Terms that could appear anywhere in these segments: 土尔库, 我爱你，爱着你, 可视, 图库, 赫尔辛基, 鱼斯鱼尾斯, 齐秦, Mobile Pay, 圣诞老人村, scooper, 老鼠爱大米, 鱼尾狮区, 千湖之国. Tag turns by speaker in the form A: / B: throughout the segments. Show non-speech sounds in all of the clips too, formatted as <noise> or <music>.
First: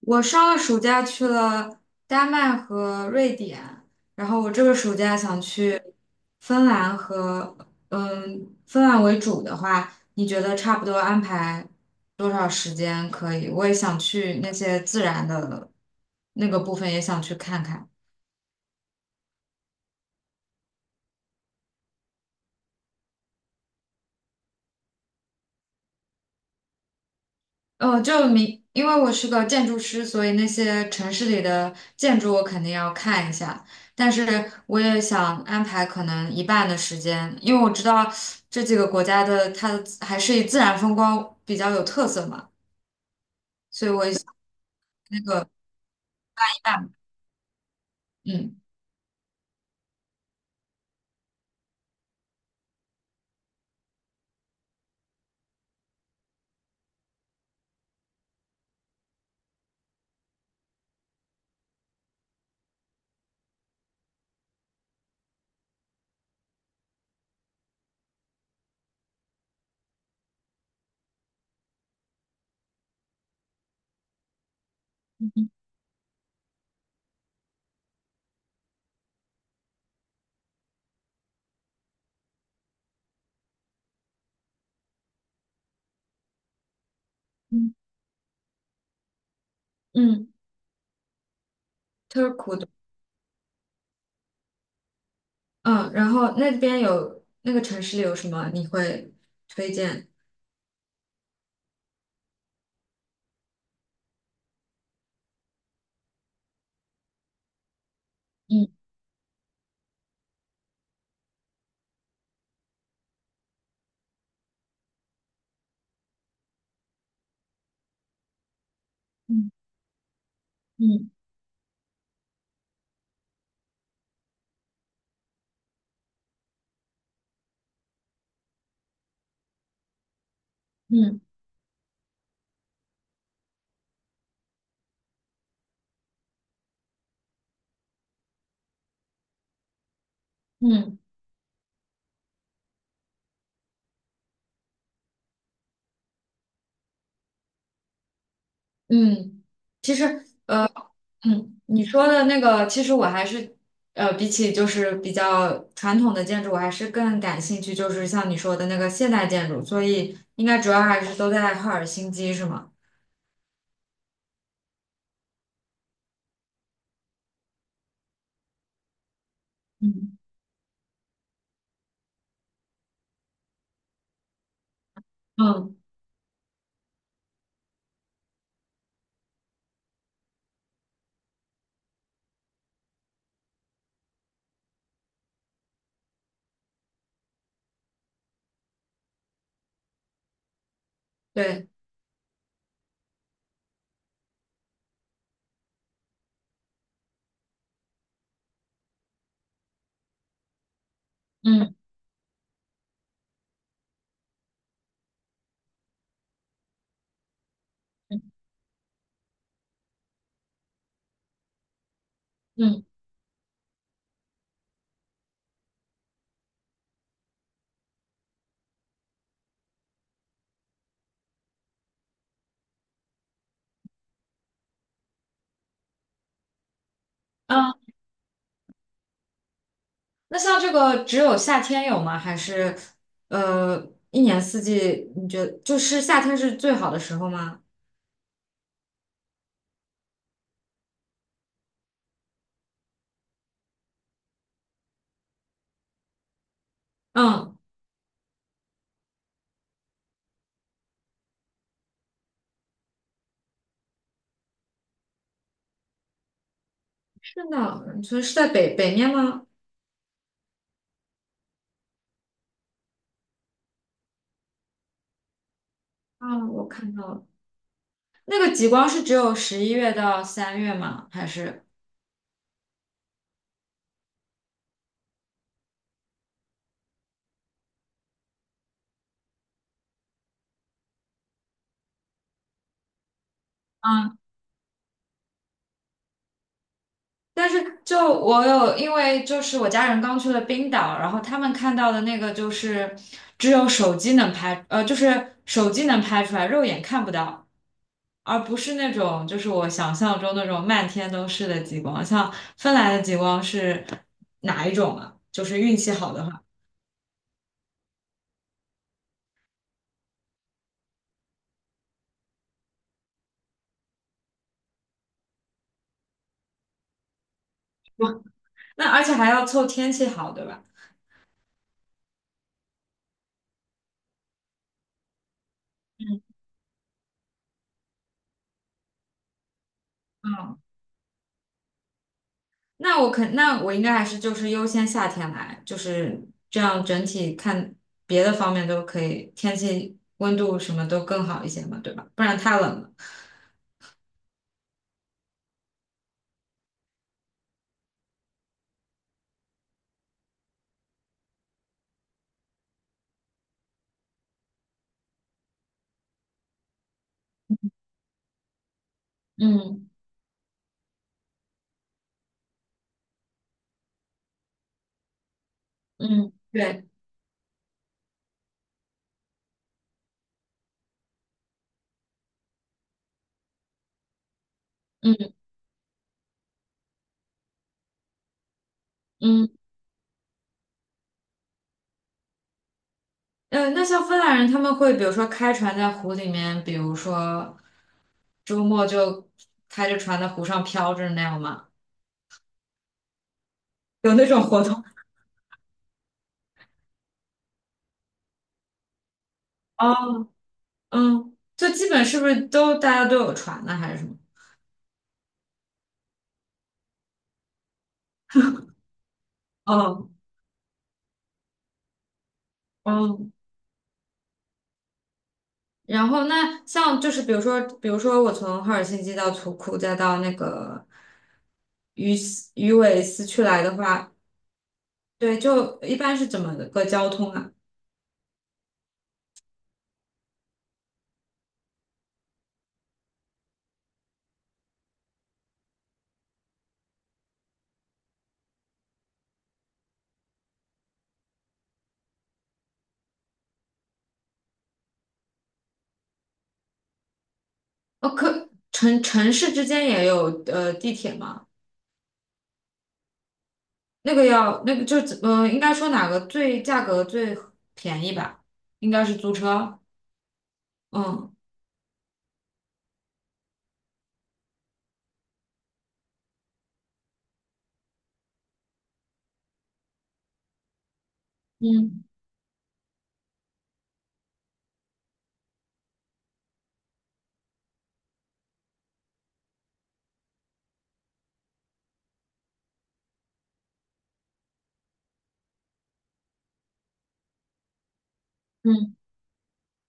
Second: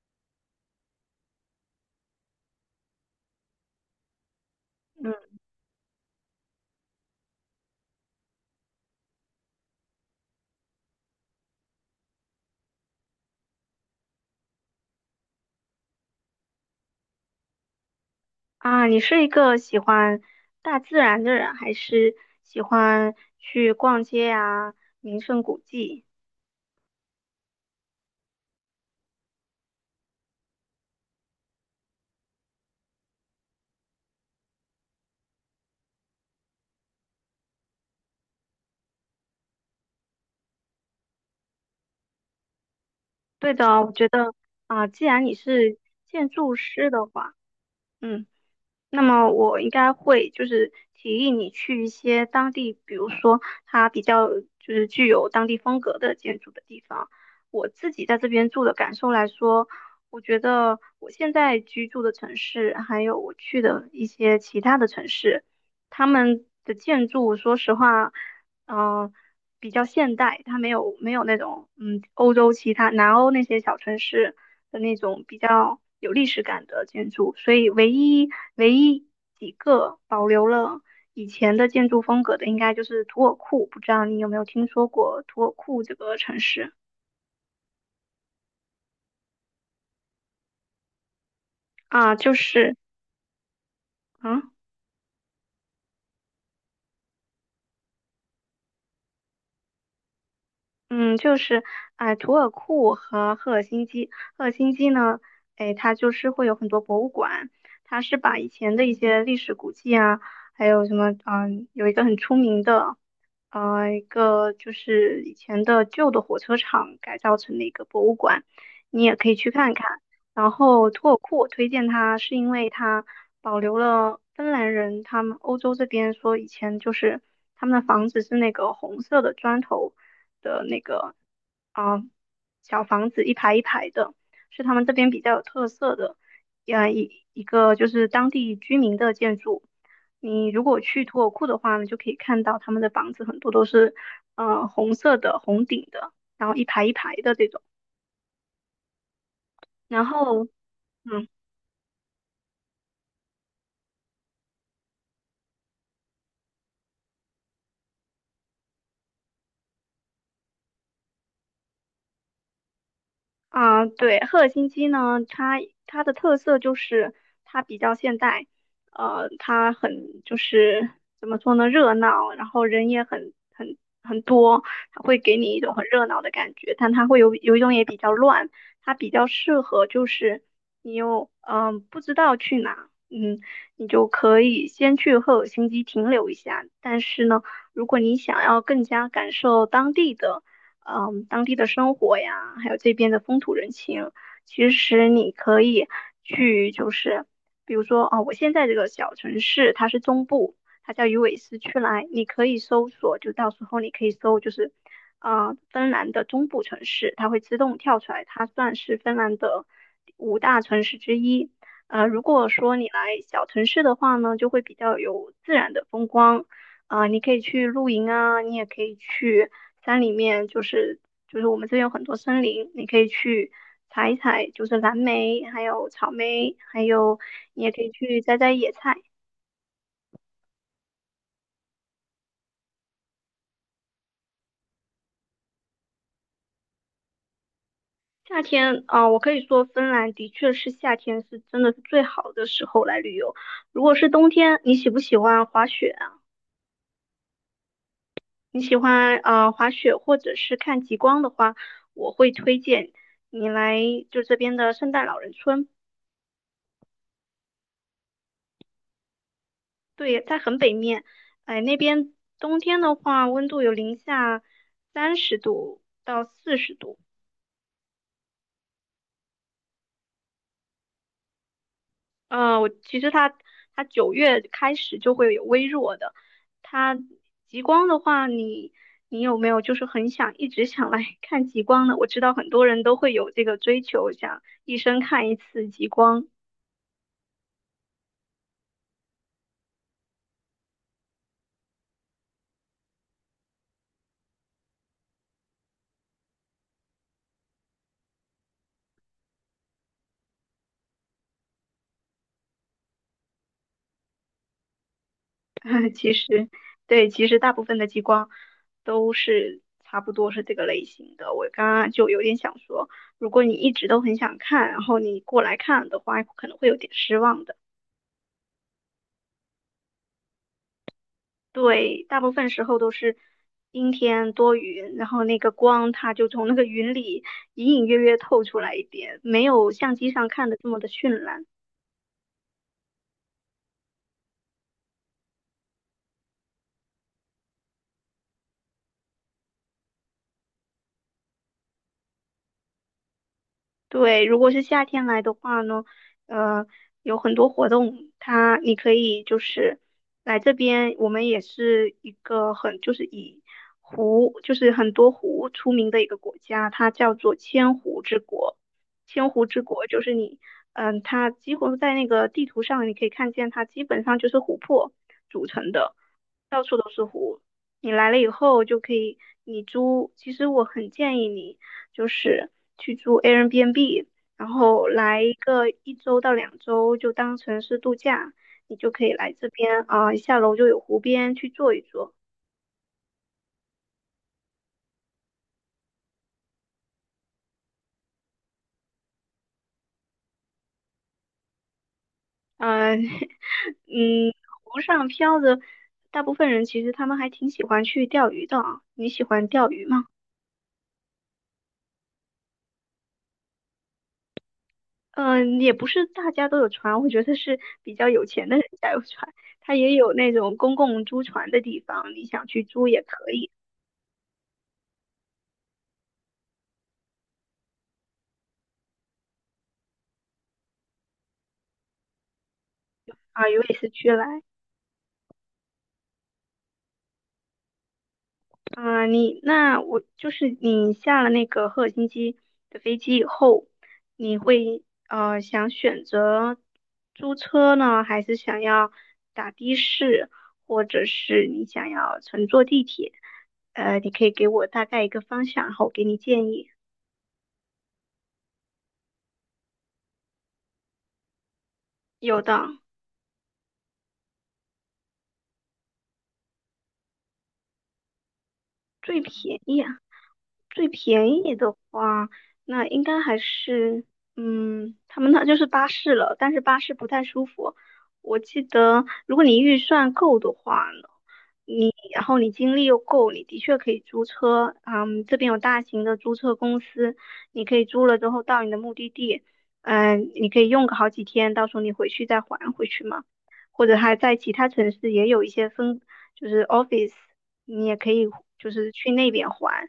A: 我上个暑假去了丹麦和瑞典，然后我这个暑假想去芬兰和芬兰为主的话，你觉得差不多安排多少时间可以？我也想去那些自然的那个部分，也想去看看。
B: 啊，你是一个喜欢大自然的人，还是喜欢去逛街啊，名胜古迹？
A: 因为我是个建筑师，所以那些城市里的建筑我肯定要看一下。但是我也想安排可能一半的时间，因为我知道这几个国家的它的还是以自然风光比较有特色嘛，
B: 对的哦，
A: 所以
B: 我
A: 我
B: 觉得啊，既
A: 那
B: 然你
A: 个
B: 是建筑
A: 一
B: 师
A: 半，
B: 的话，嗯。
A: 嗯
B: 那么我应该会就是提议你去一些当地，比如说它比较就是具有当地风格的建筑的地方。我自己在这边住的感受来说，我觉得我现在居住的城市，还有我去的一些其他的城市，他们的建筑，说实话，嗯、比较现代，它没有那种欧洲其他南欧那些小城市的那种比较有历史感的建筑，所以唯一几个保留了以前的建筑风格的，应该就是土尔库。不知道你有没有听说过土尔库这个城市
A: 嗯嗯，
B: 啊？
A: 特
B: 就
A: 库的，
B: 是。嗯
A: 嗯，然后那边有那个城市里有什么你会推荐？
B: 嗯，就是图尔库和赫尔辛基。赫尔辛基呢，哎，它就是会有很多博物馆，它是把以
A: 嗯
B: 前的一些历史古迹啊，还有什么，有一个很出名的，一个就是以前的旧的火车厂改造成的一个博物馆，你也可以去
A: 嗯
B: 看看。然后图
A: 嗯
B: 尔库我推荐它，是因为它保留了芬兰人他们欧洲这边说以前就是他们的房子是那个红色的砖头的那个，
A: 嗯
B: 啊、小房子一排一排的，是他们这边比较有特色的，一个就是当地居民的建筑。你如果
A: 嗯
B: 去图尔库的话呢，就可以看到他们的房子很多都是红色的红顶的，然后一排一排的这种，
A: 嗯，其
B: 然
A: 实。
B: 后。嗯。
A: 嗯，你说的那个，其实我还是，比起就是比较传统的建筑，我还是更感兴趣，就是像你说的那个现代建筑，所以应该主要还是都在赫尔辛基，是吗？
B: 啊，对，赫尔辛基呢，它的特色就是它比较现代，它
A: 嗯。
B: 很就是怎么说呢，热闹，然后人也很多，它会给你一种
A: 嗯，
B: 很热闹的感觉，但它会有一种也比较乱，它比较适合就是你又不知道去哪，你就可以先去赫尔辛基停留一下，但是呢，如果你想要更加感受当地的。当地的
A: 对，
B: 生活呀，还有这边的风土人情，其实你可以去，就是比如说，哦，我现在这个小城市它是中部，它叫鱼尾狮
A: 嗯
B: 区来，你可以搜索，就到时候你可以搜，就是芬兰的中部城市，它会自动跳出来，它算是芬兰的五大城市之一。如果说
A: 嗯
B: 你来小城市的话呢，就会比较有自然的风光。你可以去露营啊，你也可以去山里面，就是我们这边有很多森林，你可以去采一采，就是蓝莓，还有草莓，还有你也
A: 嗯，
B: 可以去摘摘野菜。
A: 那像这个只有夏天有吗？还是一年四季？你觉得就是夏天是最好的时候吗？
B: 夏天我可以说芬兰的确是夏天是真的是最好的时候来旅游。如果是冬天，你喜不喜欢滑雪啊？
A: 嗯，
B: 你喜欢滑雪或者是看极光的话，我会推荐你来就这边的圣诞老人村。
A: 是的，你说是在北面吗？
B: 对，在很北面，哎，那边冬天的话，温度有零下三十度到
A: 啊，
B: 四
A: 我
B: 十
A: 看
B: 度。
A: 到了，那个极光是只有11月到3月吗？还是？
B: 我其实它9月开始就会有微弱的。它极光的话，你有没有就是很想一直想来 <laughs> 看极光呢？我知道很多人都会有这个追求，
A: 嗯，
B: 想一生看一次极光。
A: 但是就我有，因为就是我家人刚去了冰岛，然后他们看到的那个就是只有手机能拍，就是手机能拍出来，肉眼看不到，而不是那种就是我想象中那种漫天都是的极光。像芬兰的极光是哪一种啊？就是运气
B: <laughs>
A: 好
B: 其
A: 的话，
B: 实，对，其实大部分的激光都是差不多是这个类型的。我刚刚就有点想说，如果你一直都很想看，然后你过来看的话，可能会有点失望的。
A: 那而且还要凑天气好，对吧？
B: 对，大部分时候都是阴天多云，然后那个光它
A: 嗯，
B: 就从那个云里隐隐约约透出来一点，没有相机上看的
A: 嗯，
B: 这么的绚烂。
A: 那我应该还是就是优先夏天来，就是这样整体看别的方面都可以，天气温度什么都更好一些嘛，对吧？不然太冷了。
B: 对，如果是夏天来的话呢，呃，有很多活动，它你可以就是来这边，我们也是一个很就是以湖就是很多湖出名的一个国家，它叫做千湖之国。千湖之国
A: 嗯
B: 就是你，它几乎在那个地图上你可以看见，它基本上就是湖泊组成的。
A: 嗯对，
B: 你来了以后就可以，你租，其实我很建议你就是去租 Airbnb，然后来一
A: 嗯
B: 个1周到2周，就当成是度假，你就可以来这
A: 嗯
B: 边下楼就有湖边去坐一坐，
A: 那像芬兰人他们会比如说开船在湖里面，比如说周末就开着船在湖上飘着那样吗？
B: 嗯、<laughs>
A: 有那
B: 嗯，
A: 种活
B: 湖
A: 动？
B: 上漂着，大部分人其实他们还挺喜欢去钓鱼的啊，你喜欢钓鱼吗？
A: 哦，就基本是不是都大家都有船呢，还是什么？
B: 嗯，也不是大家都有船，我觉得是比较有钱的人家有船，它也
A: 哦，
B: 有那种公共租船的地方，你想去租也
A: 哦，
B: 可以
A: 然后那像就是比如说我从赫尔辛基到图库再到那个鱼尾斯去
B: 啊，
A: 来
B: 有也
A: 的
B: 是去
A: 话，
B: 来。
A: 对，就一般是怎么个交通啊？
B: 啊，你那我就是你下了那个赫尔辛基的飞机以后，你会想选择租车呢，还是想要打的士，或者是你想要乘坐地铁？你可以给我大概一个方向，然后我给你建议。
A: 哦，可城市之间也有地铁吗？
B: 有的，
A: 那个要那个应该说哪个最价格最便宜吧？应该是
B: 最
A: 租
B: 便
A: 车。
B: 宜。啊。最便
A: 嗯
B: 宜的话，那应该还是，他们那就是巴士了，但是巴士不太舒服。我记得，如果你预算够的话呢，
A: 嗯
B: 然后你精力又够，你的确可以租车。嗯，这边有大型的租车公司，你可以租了之后到你的目的地，嗯，你可以用个好几天，到时候你回去再还回去嘛。或者还在其他城市也有一些分，就是 office，你也可以就是
A: 嗯，
B: 去那边还。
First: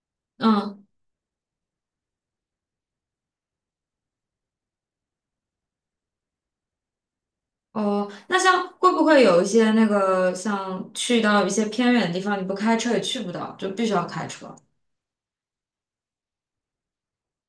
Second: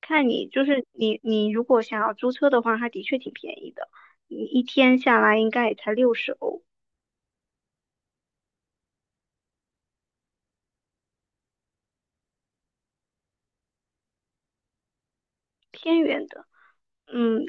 B: 看你就
A: 嗯
B: 是你如果想要租车的话，它的确挺便宜的，你一天下来应该也才60欧，
A: 哦，那像会不会有一些那个像去到一些偏远的地方，你不开车也去不到，就必须要开车？
B: 偏远的。嗯，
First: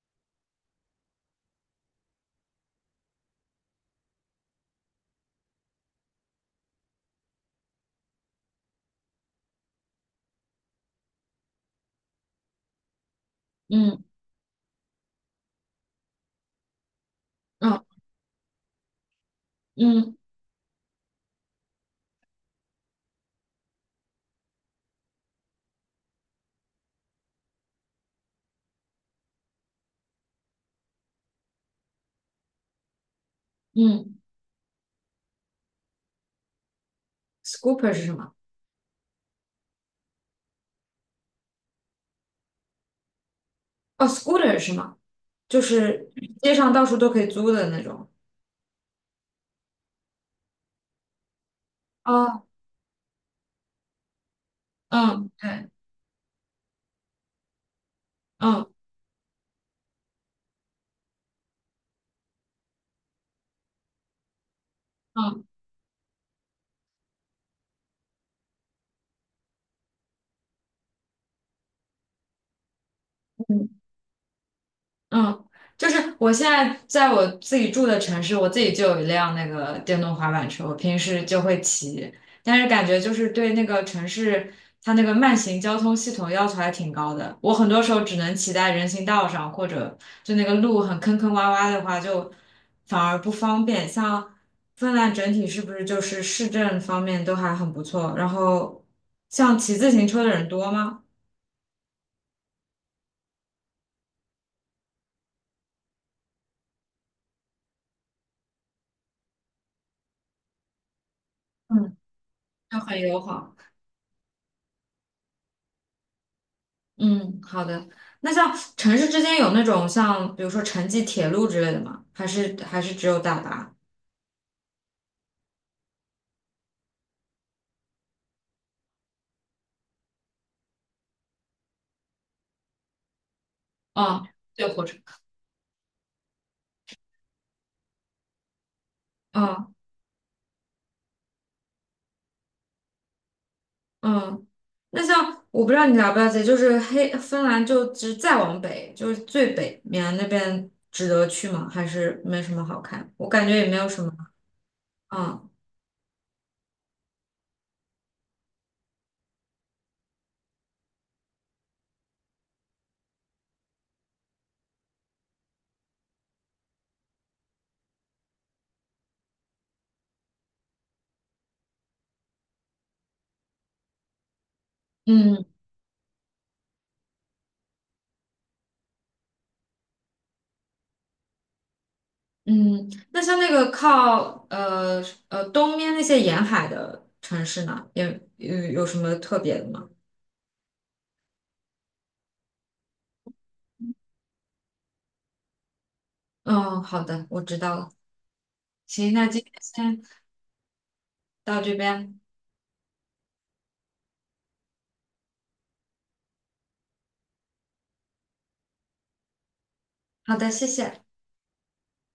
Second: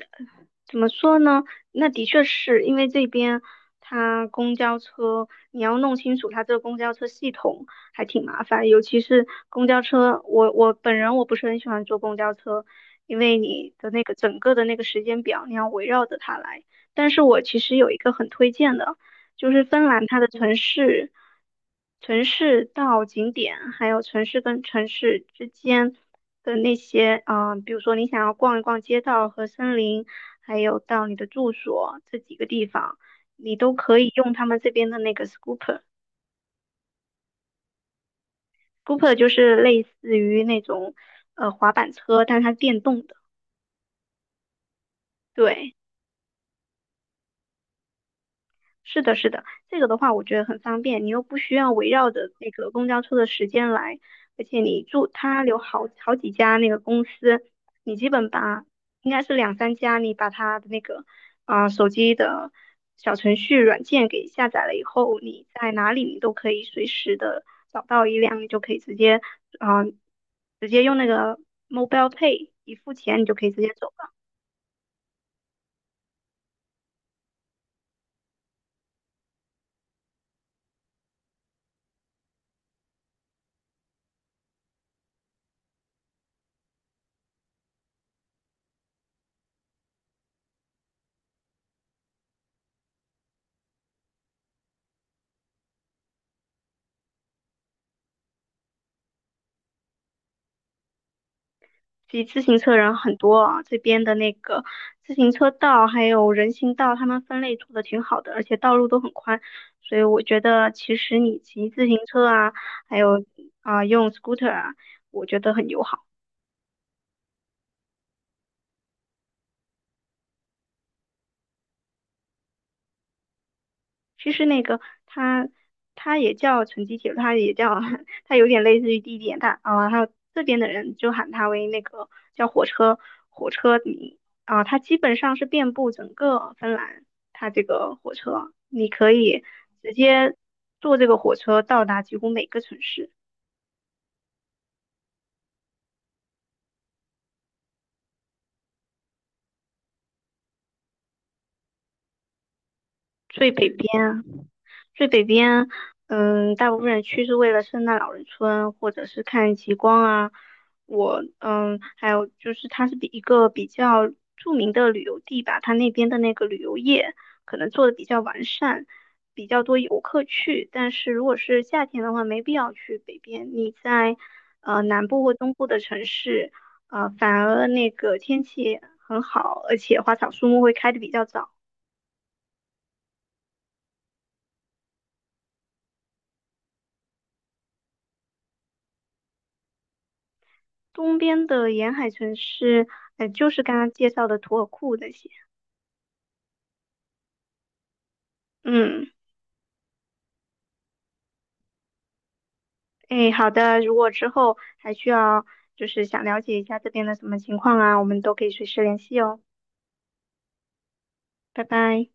B: 怎么说呢？那的确是因为这边它公交车，你要弄清楚它这个公交车系统还挺麻烦，尤其是公交车，我本人我不是很喜欢坐公交车，因为你的那
A: 嗯
B: 个整个的那个时间表，你要围绕着它来。但是我其实
A: 嗯
B: 有一个很推荐的，就是芬兰
A: 嗯
B: 它的城市，城市到景点，还有城市跟城市之间的那些，啊，比如说你想要逛一逛街道和森林，还有到你的住所这几个地方，你都可以
A: 嗯
B: 用他们这边的那个 scooper。
A: ，scooper 是什么？
B: scooper 就是类似于那种滑板车，但是它是电动的。
A: 哦，scooter 是吗？就
B: 对。
A: 是街上到处都可以租的那种。
B: 是的，是的，这个的话我觉得很方便，你又不需要围绕着
A: 哦，
B: 那个公交车的时间来，而且你住
A: 嗯，
B: 它有
A: 对，
B: 好几家那个公司，你基本把
A: 嗯
B: 应该是两三家，你把它的那个手机的小程序软件给下载了以后，
A: 嗯
B: 你在哪里你都可以随时的找到一辆，你就可以啊、呃直接用那个 Mobile Pay 一付钱，你就可以直接
A: 嗯
B: 走。
A: 嗯，就是我现在在我自己住的城市，我自己就有一辆那个电动滑板车，我平时就会骑，但是感觉就是对那个城市它那个慢行交通系统要求还挺高的，我很多时候只能骑在人行道上，或者就那个路很坑坑洼洼的话，就反而不方便。像芬兰整体是不是就是市政方面都还很不错？然后像骑自行车的人多吗？
B: 骑自行车人很多啊，这边的那个自行车道还有人行道，他们分类做的挺好的，而且道路都很宽，所以我觉得其实你骑自行
A: 嗯。
B: 车啊，
A: 就
B: 还
A: 很友
B: 有
A: 好。
B: 用 scooter 啊，我觉得很友好。
A: 嗯，好的。那像城市之间有那种像比如说城际铁路之类的吗？还是只有大巴？
B: 其实那个它也叫城际铁路，它也叫 <laughs> 它有点类似于地铁，但还有这边的人就喊它为那个叫火车迷
A: 哦，对，
B: 它
A: 火车。
B: 基本上是遍布整个芬兰，它这个火车你可以
A: 嗯
B: 直接坐这个火车到达几乎每个城市。
A: 嗯。那像我不知道你了不了解，就是黑芬兰就只再往北，就是最北面那边值得去吗？还是没什么好看？我感
B: 最
A: 觉也
B: 北
A: 没有什
B: 边
A: 么。
B: 啊最北
A: 嗯
B: 边，大部分人去是为了圣诞老人村或者是看极光啊。还有就是它是一个比较著名的旅游地吧，它那边的那个旅游业可能做的比较完善，比较多游客去。但是如果是夏天的话，没必要去北边。你在南部或
A: 嗯
B: 东部的城市，反而那个天气很好，而且花草树木会开的比较早。
A: 嗯。那像那个靠东面那些沿海的城市呢，也有什么特别的吗？
B: 东边的沿海城市，就是刚刚介绍的图尔库那些。
A: 嗯，好的，我知道了。
B: 嗯，
A: 行，那今天先到这边。
B: 哎，好的，如果之后还需要就是想了解一下这边的什么情况啊，我们都可以随时联系哦。
A: 好的，谢谢。
B: 拜拜。